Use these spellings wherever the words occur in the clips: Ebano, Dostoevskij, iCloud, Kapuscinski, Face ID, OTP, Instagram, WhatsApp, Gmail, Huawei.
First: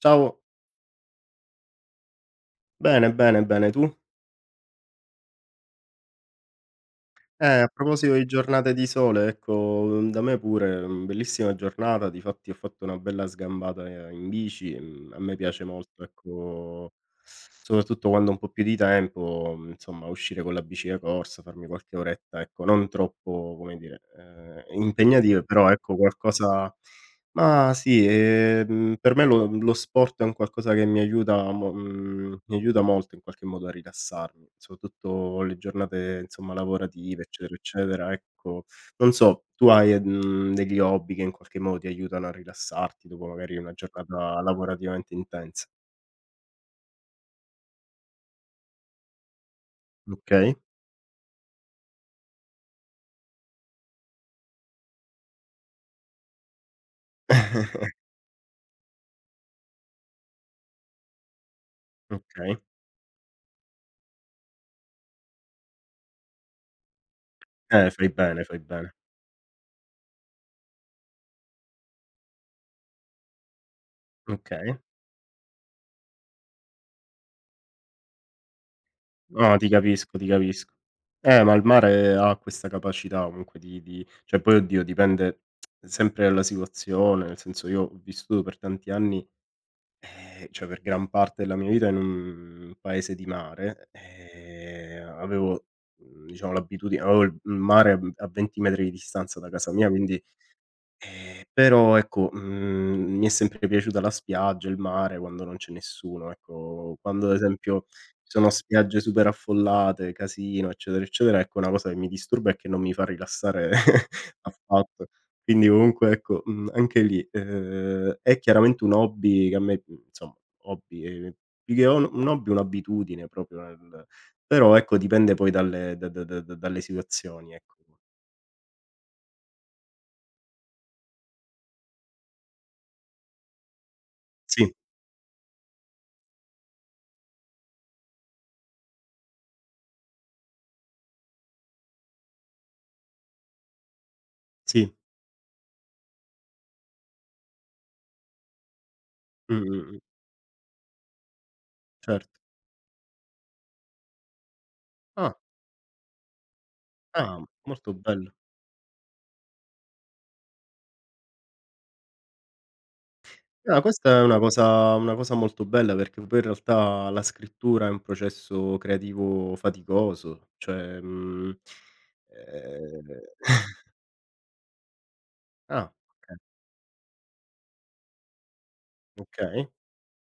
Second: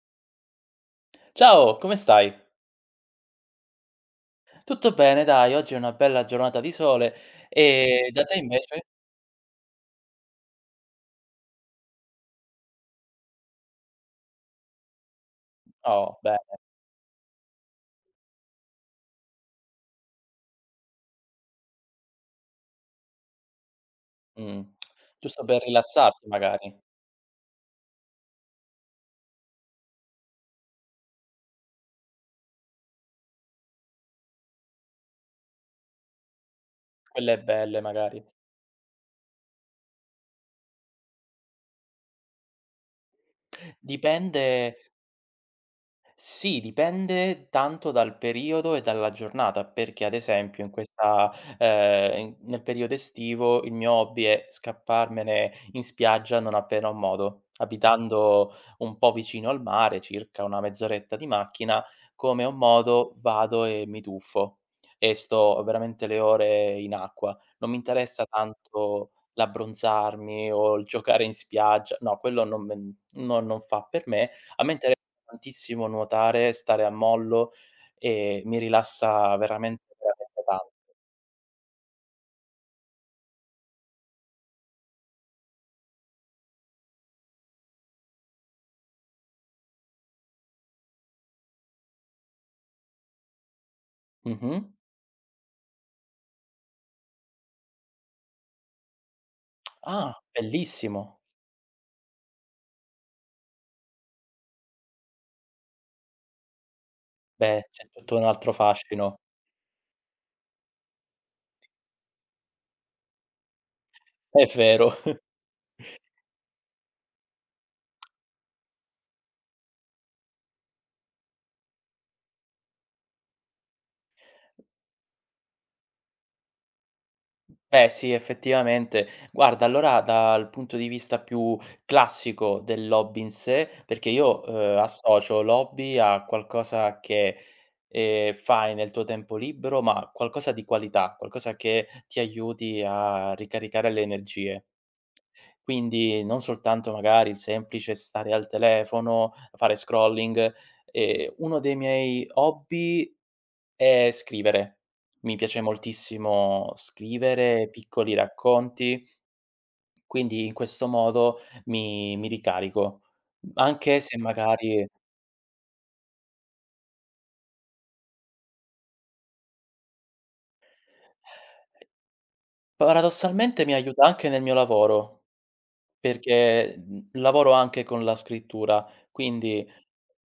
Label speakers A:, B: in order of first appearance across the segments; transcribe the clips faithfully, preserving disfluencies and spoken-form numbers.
A: Ciao.
B: Ciao, come stai?
A: Bene, bene, bene, tu?
B: Tutto bene dai, oggi è una bella giornata di sole,
A: Eh, a
B: e
A: proposito
B: da
A: di
B: te
A: giornate
B: invece?
A: di sole, ecco, uhm, da me pure, mhmm, bellissima giornata, difatti ho fatto una bella sgambata, ehm, in bici, mhmm, a me piace molto,
B: Oh bene,
A: ecco, soprattutto quando ho un po' più di tempo, mhmm, insomma, uscire con la bici da corsa, farmi qualche oretta, ecco, non troppo, come dire,
B: mh,
A: ehm, impegnative,
B: giusto per
A: però ecco
B: rilassarti
A: qualcosa.
B: magari,
A: Ma sì, ehm, per me lo lo sport è un qualcosa che mi aiuta mo mhmm, mi aiuta molto in qualche modo a rilassarmi, soprattutto le giornate, insomma, lavorative,
B: quelle
A: eccetera,
B: belle
A: eccetera,
B: magari.
A: ecco. Non so, tu hai, mhmm, degli hobby che in qualche modo ti aiutano a rilassarti dopo magari una giornata
B: Dipende.
A: lavorativamente intensa?
B: Sì, dipende tanto dal periodo e dalla giornata, perché ad
A: Okay.
B: esempio in questa ehm, in nel periodo estivo il mio hobby è scapparmene in spiaggia non appena ho modo. Abitando un po' vicino al mare, circa una mezz'oretta di macchina, come ho
A: Okay.
B: modo vado e mi tuffo e sto veramente le ore in acqua. Non mi
A: Eh, fai
B: interessa
A: bene, fai bene.
B: tanto l'abbronzarmi o il giocare in spiaggia, no, quello non me non non fa per me. A me
A: Okay.
B: intere tantissimo nuotare, stare a mollo e mi rilassa
A: No, ti
B: veramente,
A: capisco, ti
B: veramente tan
A: capisco. Eh, ma il mare ha questa capacità comunque di di cioè poi oddio dipende sempre dalla situazione, nel senso io ho vissuto per tanti anni, ehm, cioè per gran parte della mia vita in un paese di mare,
B: mh-mh.
A: ehm, avevo, mhmm, diciamo l'abitudine, avevo il il mare a a venti metri di distanza da casa mia,
B: Ah,
A: quindi.
B: bellissimo.
A: Ehm, però ecco, mhmm, mi è sempre piaciuta la spiaggia, il mare quando non c'è nessuno, ecco. Quando ad
B: Beh,
A: esempio
B: c'è
A: ci
B: tutto un
A: sono
B: altro
A: spiagge
B: fascino.
A: super affollate, casino, eccetera, eccetera, ecco una cosa che mi disturba e che non mi fa rilassare
B: È vero.
A: affatto. Quindi comunque ecco, mhmm, anche lì, ehm, è chiaramente un hobby che a me, mhmm, insomma hobby, ehm, più che on un hobby, un'abitudine proprio nel, però ecco dipende poi dalle da da da dalle situazioni, ecco.
B: Beh sì, effettivamente. Guarda, allora dal punto di vista più classico dell'hobby in sé, perché io,
A: Sì,
B: uhm, associo l'hobby a qualcosa che, ehm, fai nel tuo tempo libero, ma qualcosa di qualità, qualcosa che ti aiuti a ricaricare le energie.
A: sì.
B: Quindi non soltanto magari il semplice stare al telefono,
A: Mh,
B: fare
A: mh, mh.
B: scrolling. Ehm, uno dei miei
A: Certo.
B: hobby è scrivere.
A: Ah.
B: Mi piace moltissimo
A: Ah,
B: scrivere
A: molto
B: piccoli
A: bello.
B: racconti, quindi in questo modo mi mi ricarico.
A: No,
B: Anche se
A: questa è una
B: magari
A: cosa una cosa molto bella, perché poi in realtà la scrittura è un processo creativo faticoso, cioè, mhmm, ehm
B: paradossalmente mi aiuta anche nel mio lavoro,
A: ah, okay,
B: perché, mhmm, lavoro anche con la scrittura, quindi
A: okay.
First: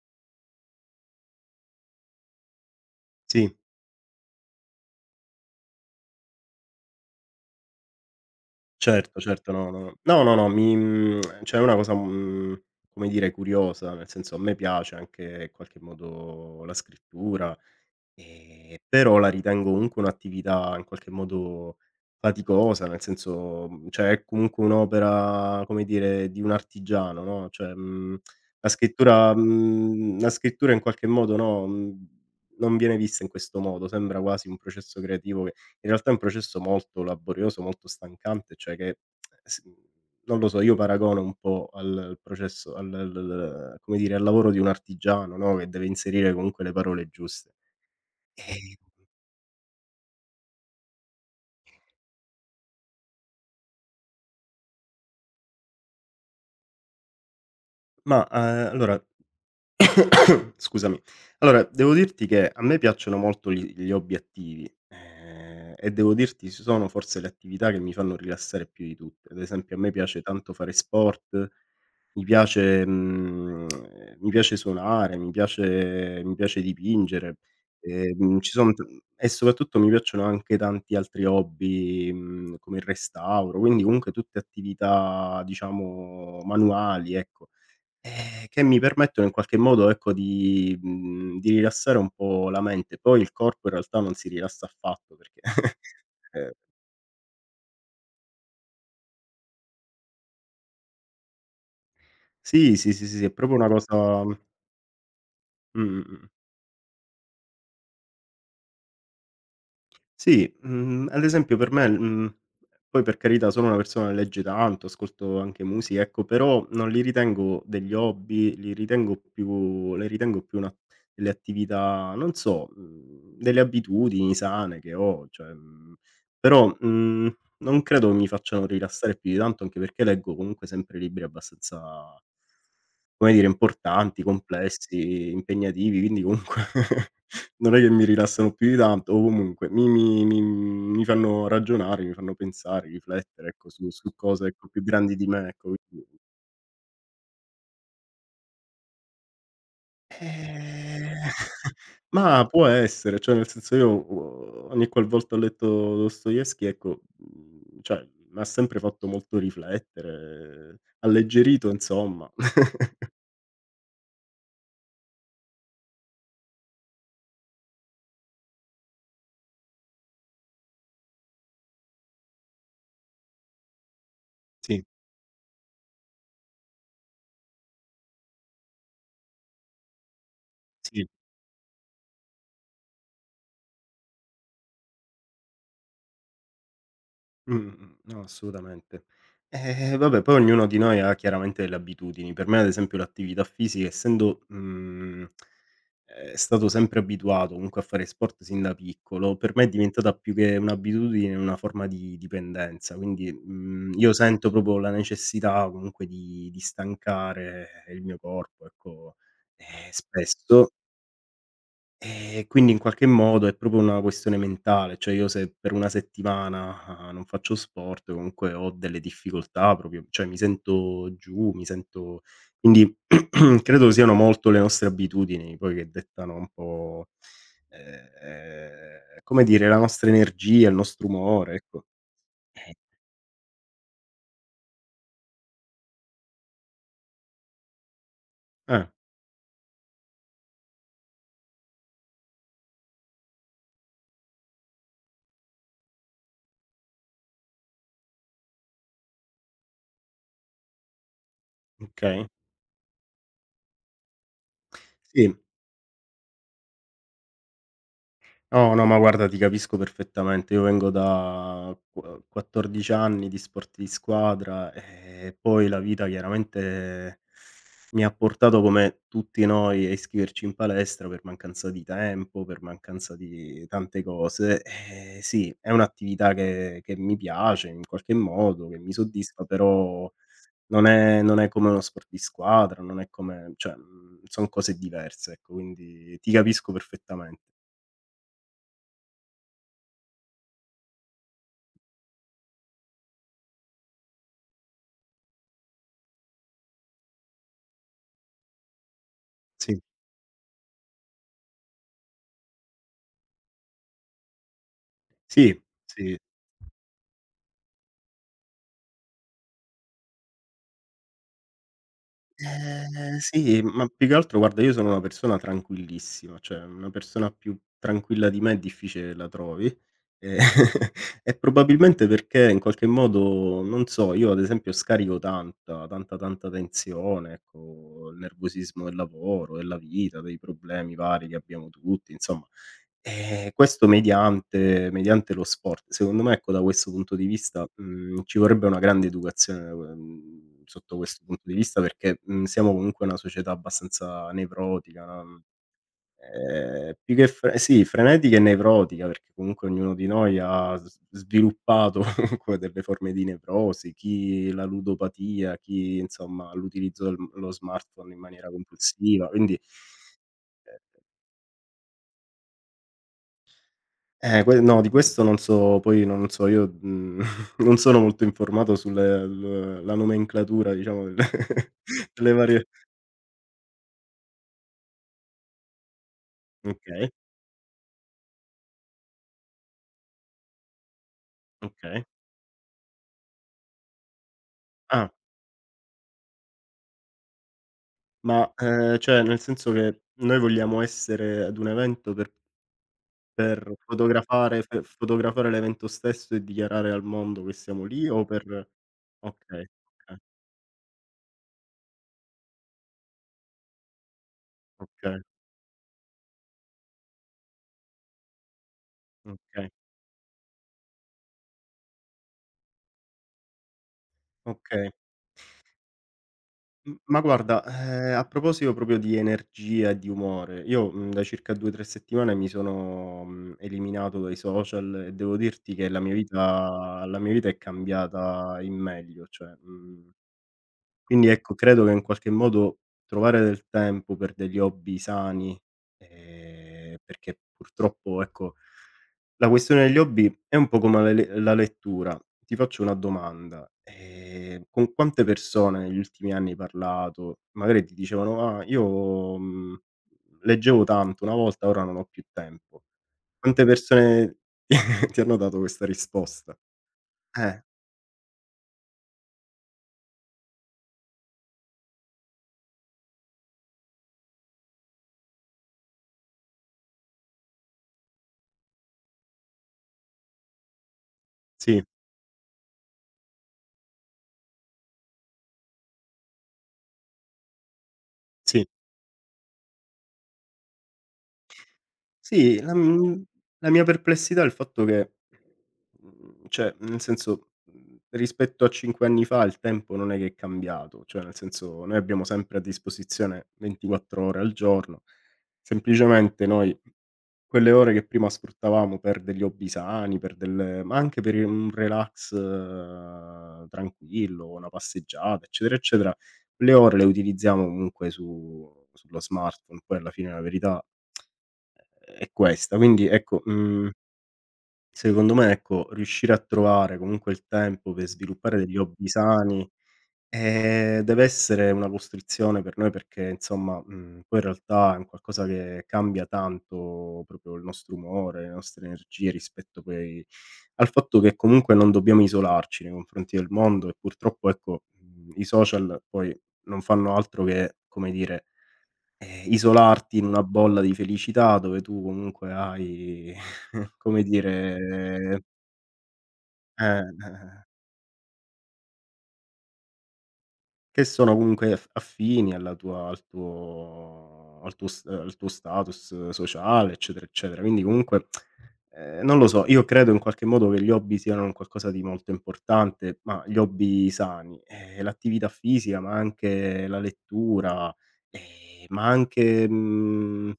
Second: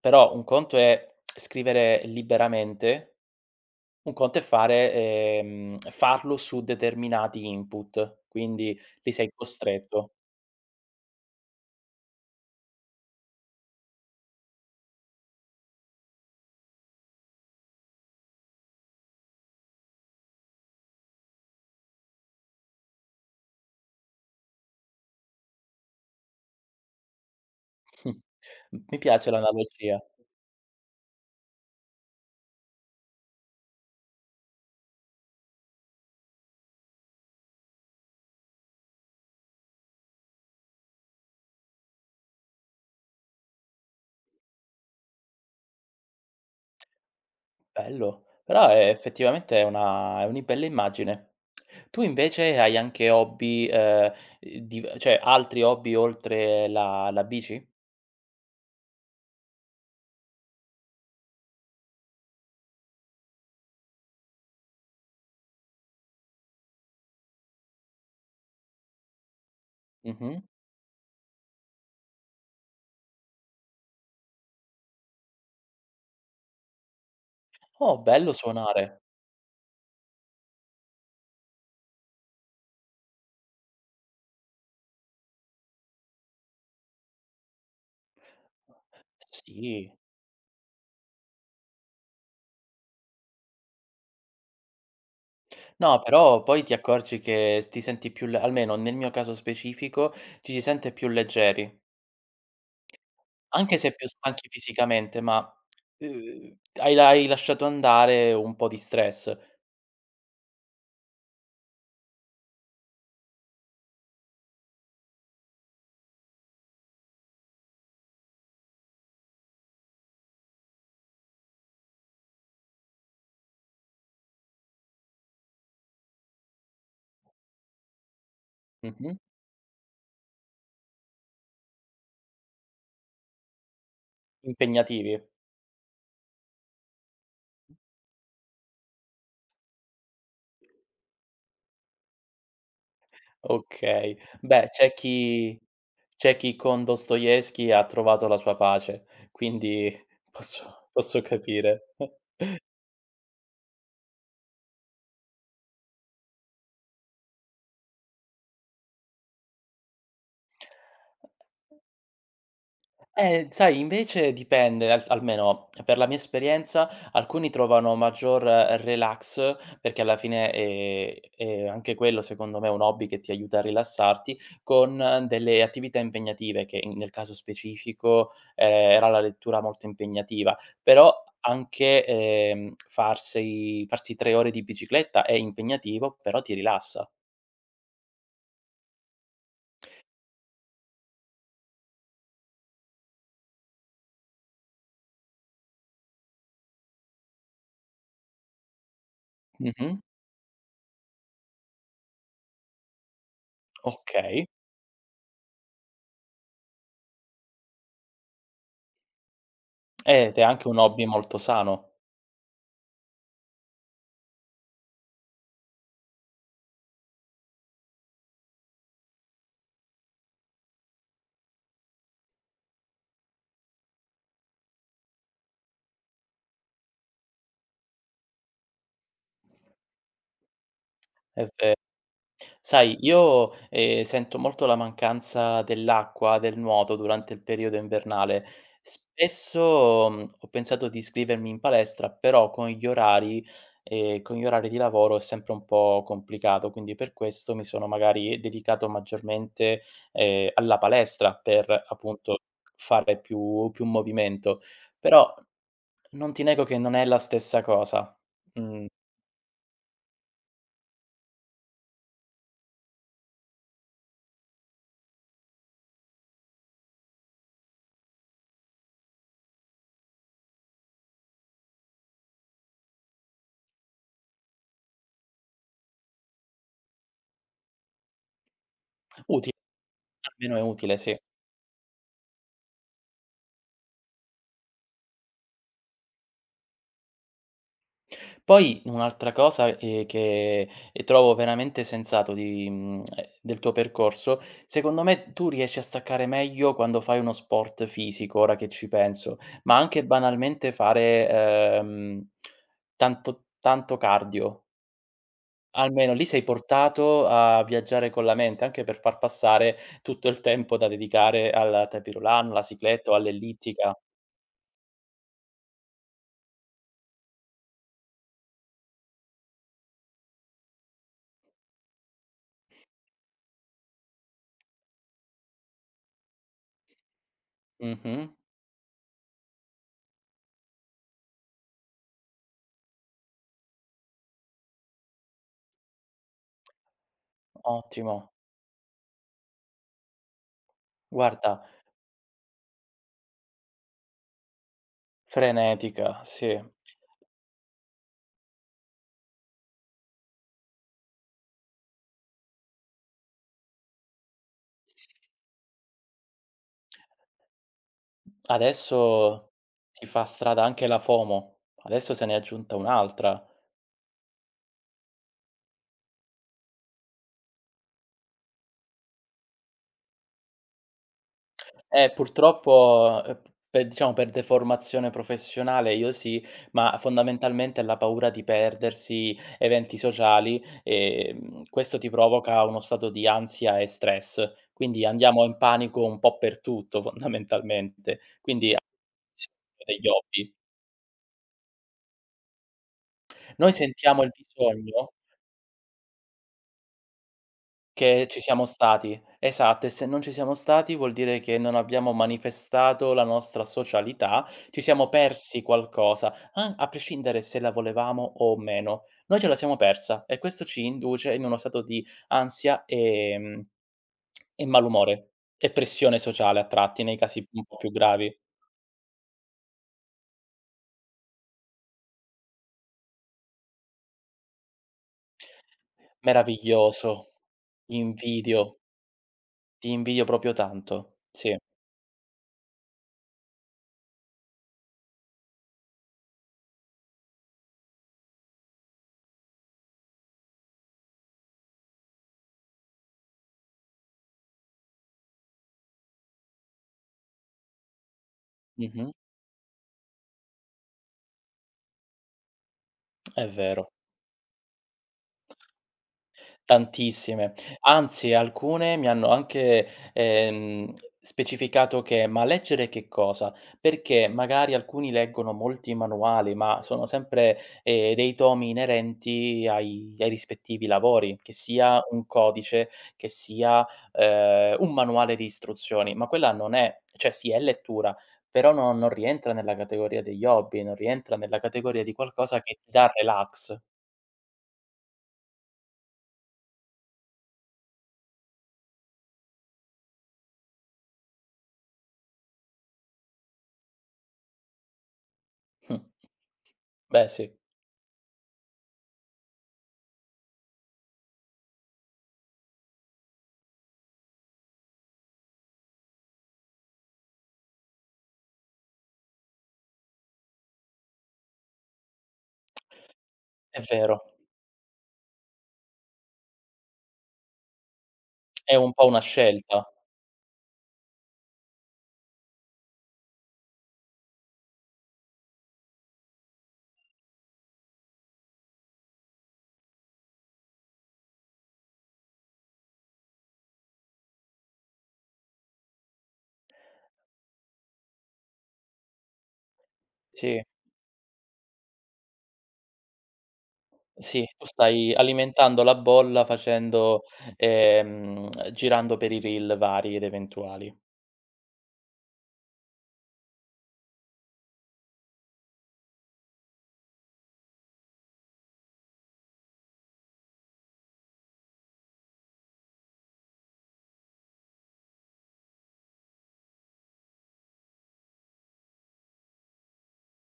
B: però un conto è scrivere liberamente.
A: Sì,
B: Un conto è fare, ehm, farlo su determinati input, quindi li
A: certo,
B: sei
A: certo, no, no,
B: costretto.
A: no, no, no, mi mhmm, cioè è una cosa, mhmm, come dire curiosa, nel senso a me piace anche in qualche modo la scrittura. Ehm, però la ritengo comunque un'attività in qualche modo faticosa, nel senso, mhmm, cioè è comunque un'opera, come dire, di un artigiano, no, cioè, mhmm, la
B: Mh. Mi piace
A: scrittura
B: l'analogia,
A: mhmm, la scrittura in qualche modo, no, mhmm, non viene vista in questo modo, sembra quasi un processo creativo che in realtà è un processo molto laborioso, molto stancante, cioè che eh, s mhmm, non lo so, io paragono un po' al al processo al l l come dire, al lavoro di un artigiano, no, che deve inserire comunque le parole giuste.
B: bello, però
A: Ehm,
B: è effettivamente è una è una bella immagine. Tu invece hai anche hobby, ehm, div cioè altri hobby oltre la la bici?
A: ma, ehm, allora scusami. Allora, devo dirti che a me piacciono molto gli gli hobby attivi, ehm, e devo dirti s sono forse le attività che mi fanno rilassare più di tutte. Ad esempio a me piace
B: Mh-mh.
A: tanto fare sport, mi piace mhmm, mi piace suonare, mi piace mi piace dipingere,
B: Oh, bello
A: ehm, ci son t
B: suonare.
A: e soprattutto mi piacciono anche tanti altri hobby, mhmm, come il restauro, quindi comunque tutte attività diciamo manuali, ecco. Ehm, che mi permettono in qualche modo,
B: Sì.
A: ecco, di mhmm, di rilassare un po' la mente. Poi il corpo in realtà non si rilassa affatto perché
B: No, però
A: ehm,
B: poi ti accorgi che s ti senti più le almeno nel mio caso specifico, ci si sente più leggeri.
A: sì, sì, sì, sì, sì, è proprio una
B: Anche se più
A: cosa mh,
B: stanchi fisicamente, ma,
A: mh, mh.
B: uhm, hai la hai lasciato andare un po' di stress.
A: Sì, mhmm, ad esempio per me mhmm, poi per carità sono una persona che legge tanto, ascolto anche musica, ecco, però non li ritengo degli hobby, li ritengo più le ritengo più una delle attività, non so, mhmm, delle abitudini sane che ho, cioè, mhmm, però, mhmm, non credo mi facciano
B: Mh-mh.
A: rilassare più di tanto, anche perché leggo comunque sempre libri abbastanza come dire, importanti,
B: Impegnativi.
A: complessi, impegnativi, quindi comunque non è che mi rilassano più di tanto, o comunque mi mi mi mi fanno ragionare, mi fanno pensare, riflettere, ecco, su su
B: Okay.
A: cose, ecco,
B: Beh,
A: più
B: c'è
A: grandi di me,
B: chi
A: ecco, quindi.
B: c'è chi con Dostoevskij ha trovato la sua pace, quindi posso
A: Ehm,
B: posso capire.
A: ma può essere, cioè nel senso io o ogni qualvolta ho letto Dostoevskij, ecco, mhmm, cioè m'ha sempre fatto molto riflettere, alleggerito insomma.
B: Eh, sai invece dipende, al almeno per la mia esperienza, alcuni trovano maggior eh, relax, perché alla fine è è anche quello secondo me un hobby che ti aiuta a rilassarti,
A: Sì,
B: con eh, delle attività impegnative che in nel caso specifico, ehm, era la lettura molto impegnativa.
A: sì.
B: Però anche, ehm, farsi farsi tre ore di bicicletta è impegnativo, però ti rilassa.
A: Mh, mh, no, assolutamente. Eh, vabbè, poi ognuno di noi ha chiaramente delle abitudini. Per me, ad esempio, l'attività fisica, essendo, mhmm, ehm, stato sempre abituato comunque a fare sport sin da piccolo, per me è
B: Mh-mh,
A: diventata più che un'abitudine, una forma di dipendenza. Quindi, mhmm, io
B: okay.
A: sento proprio la necessità comunque di di stancare il mio corpo, ecco. E
B: Eh, ed è anche
A: spesso
B: un hobby molto sano.
A: Ehm, quindi in qualche modo è proprio una questione mentale, cioè io se per una settimana ah, non faccio sport comunque ho delle difficoltà proprio cioè mi sento giù, mi sento, quindi credo siano molto le nostre abitudini poi che dettano un po', ehm, come dire, la nostra energia, il nostro
B: È
A: umore,
B: ve
A: ecco.
B: Sai, io, ehm, sento molto la mancanza dell'acqua, del nuoto durante il periodo invernale.
A: Eh,
B: Spesso, mhmm, ho pensato di iscrivermi in palestra, però con gli orari ehm, con gli orari di lavoro è sempre un po' complicato, quindi per questo mi sono magari dedicato maggiormente, ehm, alla palestra per,
A: okay.
B: appunto, fare più più movimento. Però
A: Sì.
B: non ti nego che non è la stessa cosa.
A: No, no,
B: Mhmm.
A: ma guarda ti capisco perfettamente. Io vengo da qua quattordici anni di sport di squadra, e poi la vita chiaramente mi ha portato come tutti noi a iscriverci in palestra per mancanza di tempo, per mancanza di tante cose. Ehm, sì, è un'attività che che mi piace in qualche modo, che mi soddisfa,
B: Utile,
A: però
B: almeno è
A: non
B: utile, sì.
A: è non è come uno sport di squadra, non è come cioè, mhmm, son cose diverse, ecco, quindi ti capisco perfettamente.
B: Poi un'altra cosa, ehm, che, ehm, trovo veramente sensato di mhmm, ehm, del tuo percorso, secondo me tu riesci a staccare meglio quando fai uno sport fisico, ora che ci penso, ma
A: Sì.
B: anche banalmente fare, ehm, tanto tanto cardio.
A: Sì,
B: Almeno
A: sì.
B: lì sei portato a viaggiare con la mente, anche per far passare tutto il tempo da dedicare al tapis roulant, alla cicletta o
A: Ehm Sì, ma
B: all'ellittica.
A: più che altro guarda io sono una persona tranquillissima, cioè una persona più tranquilla di me è difficile che la trovi, ehm, e probabilmente perché in qualche modo, non so, io ad esempio scarico tanta, tanta, tanta tensione, ecco, il
B: Mh-mh,
A: nervosismo del lavoro, della vita, dei problemi vari che abbiamo tutti, insomma. Ehm, questo mediante mediante lo sport. Secondo me, ecco, da questo punto di vista, mhmm,
B: ottimo.
A: ci vorrebbe una grande educazione, uhm, sotto questo punto di
B: Guarda,
A: vista, perché, mhmm, siamo comunque una società abbastanza nevrotica, no,
B: frenetica, sì.
A: ehm, più che fre sì, frenetica e nevrotica, perché comunque ognuno di noi ha s sviluppato comunque delle forme di nevrosi, chi la ludopatia, chi insomma l'utilizzo del lo smartphone in maniera compulsiva,
B: Adesso
A: quindi.
B: si fa strada anche la FOMO, adesso se n'è aggiunta un'altra.
A: Eh, que No, di questo non so, poi non so io, mhmm, non sono molto informato sulle l la nomenclatura diciamo del
B: Eh,
A: delle varie
B: purtroppo, ehm, pe diciamo per deformazione professionale io sì, ma
A: okay,
B: fondamentalmente è la paura di perdersi eventi sociali, ehm, questo
A: okay.
B: ti provoca uno stato di ansia e stress, quindi
A: Ah,
B: andiamo in panico un po' per tutto fondamentalmente,
A: ma,
B: quindi abbiamo
A: ehm, cioè nel
B: bisogno
A: senso che
B: degli
A: noi
B: hobby.
A: vogliamo essere ad un evento per
B: Noi
A: per
B: sentiamo il
A: fotografare per
B: bisogno.
A: fotografare l'evento stesso e dichiarare al mondo che siamo lì
B: Che
A: o
B: ci
A: per.
B: siamo stati.
A: Okay,
B: Esatto, e se
A: okay,
B: non ci siamo stati vuol dire che non abbiamo manifestato la nostra socialità, ci siamo
A: okay,
B: persi qualcosa, an a prescindere se la volevamo o meno. Noi ce la
A: okay,
B: siamo persa e questo ci induce in uno stato di ansia, ehm, e
A: okay.
B: malumore e pressione sociale a
A: M
B: tratti, nei
A: ma
B: casi un
A: guarda,
B: po' più
A: ehm, a
B: gravi.
A: proposito proprio di energia e di umore, io, mhmm, da circa due, tre settimane mi sono, mhmm, eliminato dai social, e devo dirti che la mia vita
B: Meraviglioso,
A: la mia vita è
B: ti
A: cambiata
B: invidio,
A: in meglio, cioè,
B: ti
A: mhmm,
B: invidio proprio tanto.
A: quindi ecco,
B: Sì,
A: credo che in qualche modo trovare del tempo per degli hobby sani, ehm, perché purtroppo ecco la questione degli hobby è un po' come la le la lettura. Ti faccio una domanda: ehm, con quante persone negli ultimi anni hai parlato? Magari ti dicevano: "Ah,
B: mh-mh,
A: io, mhmm, leggevo tanto una volta, ora non ho più tempo."
B: è
A: Quante
B: vero.
A: persone ti hanno dato questa risposta?
B: Tantissime.
A: Eh,
B: Anzi, alcune mi hanno anche, ehm, specificato che: "Ma leggere che cosa?" Perché magari alcuni leggono molti manuali, ma sono sempre, ehm, dei tomi inerenti ai ai rispettivi lavori, che
A: sì,
B: sia un codice, che sia, ehm, un manuale di istruzioni, ma quella non è, cioè, sì, è lettura,
A: sì.
B: però no, non rientra nella categoria degli hobby, non rientra nella categoria di qualcosa
A: Sì, la
B: che ti dà
A: mhmm, la
B: relax.
A: mia perplessità è il fatto che, mhmm, cioè, nel senso, mhmm, rispetto a cinque anni fa il tempo non è che è cambiato, cioè nel senso, noi abbiamo sempre a disposizione ventiquattro ore al giorno,
B: Mh.
A: semplicemente noi
B: Beh sì,
A: quelle ore che prima sfruttavamo per degli hobby sani, per del ma anche per i un relax eh, tranquillo, una passeggiata, eccetera, eccetera, le ore le utilizziamo comunque su sullo smartphone, poi alla fine la verità è questa. Quindi ecco,
B: è
A: mhmm,
B: vero.
A: secondo me ecco, riuscire a trovare comunque il tempo per sviluppare
B: È
A: degli
B: un po'
A: hobby
B: una
A: sani,
B: scelta.
A: ehm, deve essere una costrizione per noi, perché insomma, mhmm, poi in realtà è un qualcosa che cambia tanto proprio il nostro umore, le nostre energie, rispetto poi al fatto che comunque non dobbiamo isolarci nei confronti del mondo, e purtroppo ecco, mhmm, i social poi non fanno altro che, come dire, eh, isolarti in una
B: Sì,
A: bolla di felicità dove tu comunque hai, come
B: sì, tu stai
A: dire,
B: alimentando la bolla
A: eh,
B: facendo
A: eh,
B: ehm, girando per i reel vari ed eventuali.
A: che sono comunque aff affini alla tua al tuo al tuo s al tuo status sociale, eccetera, eccetera. Quindi comunque, ehm, non lo so, io credo in qualche modo che gli hobby siano un qualcosa di molto importante, ma gli hobby sani, ehm, l'attività fisica, ma anche la lettura, ehm, ma anche, mhmm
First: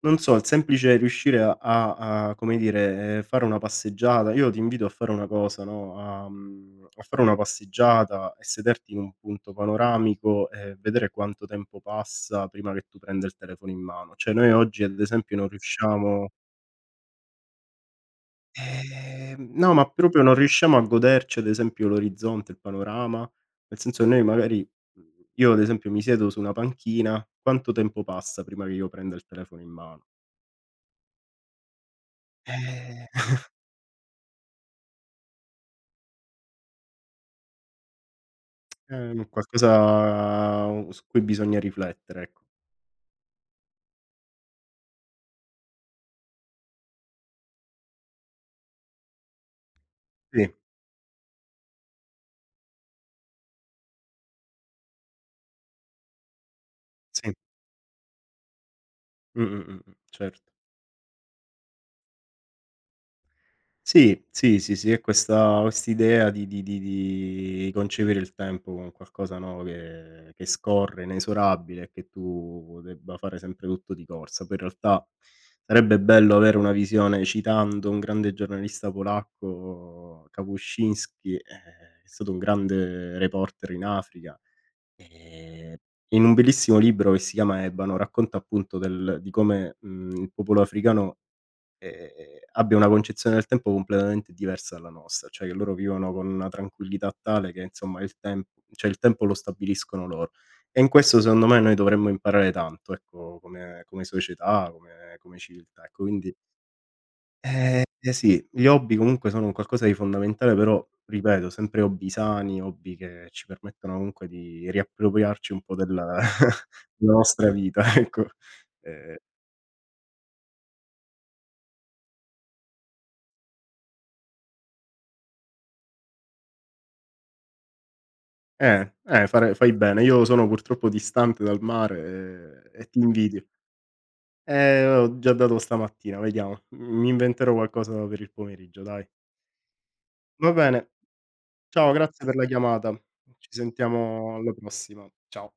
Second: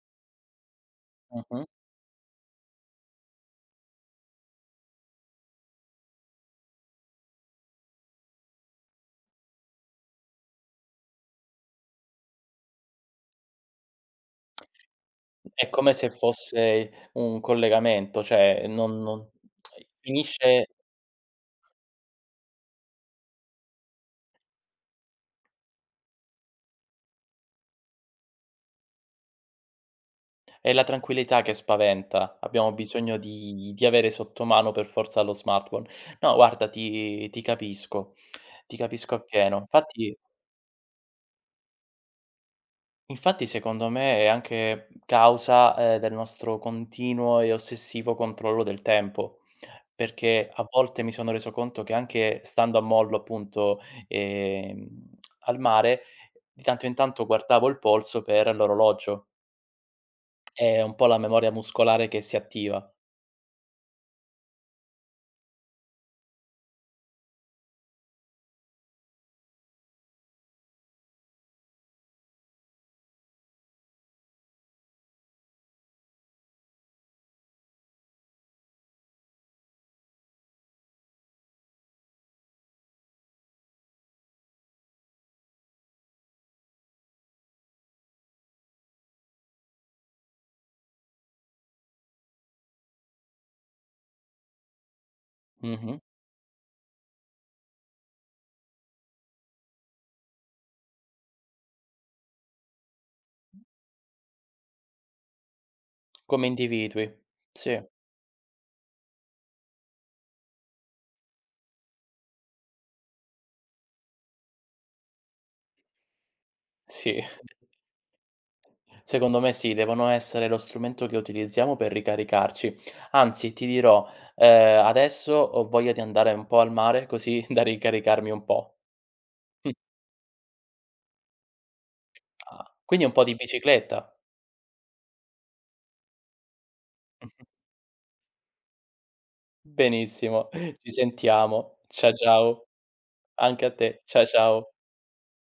A: non so, il semplice riuscire a
B: Mh-mh.
A: a a come dire, ehm, fare una passeggiata. Io ti invito a fare una cosa, no, a mhmm, a fare una passeggiata e sederti in un punto panoramico, e vedere quanto tempo passa prima che tu prenda il telefono in mano. Cioè noi oggi ad esempio non
B: È come se
A: riusciamo,
B: fosse un collegamento, cioè non non
A: ehm, no, ma proprio non
B: finisce.
A: riusciamo a goderci ad esempio l'orizzonte, il panorama, nel senso che noi magari, mhmm, io ad esempio mi siedo su una panchina, quanto tempo passa prima che io prenda il telefono in mano?
B: È la tranquillità che spaventa. Abbiamo
A: Eh
B: bisogno di di avere sotto mano per forza lo smartphone. No guarda, ti ti capisco, ti
A: È
B: capisco
A: un
B: appieno. Infatti
A: qualcosa su cui bisogna riflettere, ecco.
B: Infatti secondo me è anche causa, ehm, del nostro continuo e ossessivo controllo del tempo, perché
A: Sì,
B: a volte mi sono reso conto che anche stando a mollo appunto, ehm, al mare, di tanto in tanto
A: sì.
B: guardavo il polso per l'orologio.
A: Mh, mh, mh, mh, certo.
B: È un po' la memoria muscolare che si attiva.
A: Sì, sì, sì, sì, è questa quest'idea di di di di concepire il tempo con qualcosa, no, che che scorre, inesorabile, e che tu debba fare sempre tutto di corsa. Poi in realtà sarebbe bello avere una visione, citando un grande giornalista polacco, Kapuscinski, ehm, è stato un grande reporter in Africa. Ehm, In un bellissimo libro che si chiama Ebano, racconta appunto del di come, mhmm, il popolo africano, ehm, abbia una concezione del tempo completamente diversa dalla nostra, cioè che loro
B: Mh-mh.
A: vivono con una tranquillità tale che insomma il temp cioè il tempo lo stabiliscono loro. E in questo secondo me noi dovremmo imparare tanto, ecco, come come società, come come civiltà, ecco, quindi
B: Come individui. Sì,
A: eh, eh sì, gli hobby comunque sono un qualcosa di fondamentale, però ripeto, sempre hobby sani, hobby che ci permettono comunque di riappropriarci un po' della della
B: sì.
A: nostra vita, ecco. Ehm,
B: Secondo me sì, devono essere lo strumento che utilizziamo per ricaricarci. Anzi, ti dirò, ehm, adesso ho voglia di andare un po' al mare così da ricaricarmi un po'.
A: eh, eh, fare
B: Mh,
A: fai bene. Io sono purtroppo distante dal mare
B: ah,
A: e e ti
B: quindi un po' di
A: invidio.
B: bicicletta?
A: Eh, ho già dato stamattina, vediamo. Mi inventerò qualcosa per il pomeriggio, dai.
B: Benissimo,
A: Va bene,
B: ci sentiamo.
A: ciao,
B: Cia
A: grazie per la
B: ciao.
A: chiamata. Ci
B: Anche a te. Cia
A: sentiamo alla
B: ciao.
A: prossima. Ciao.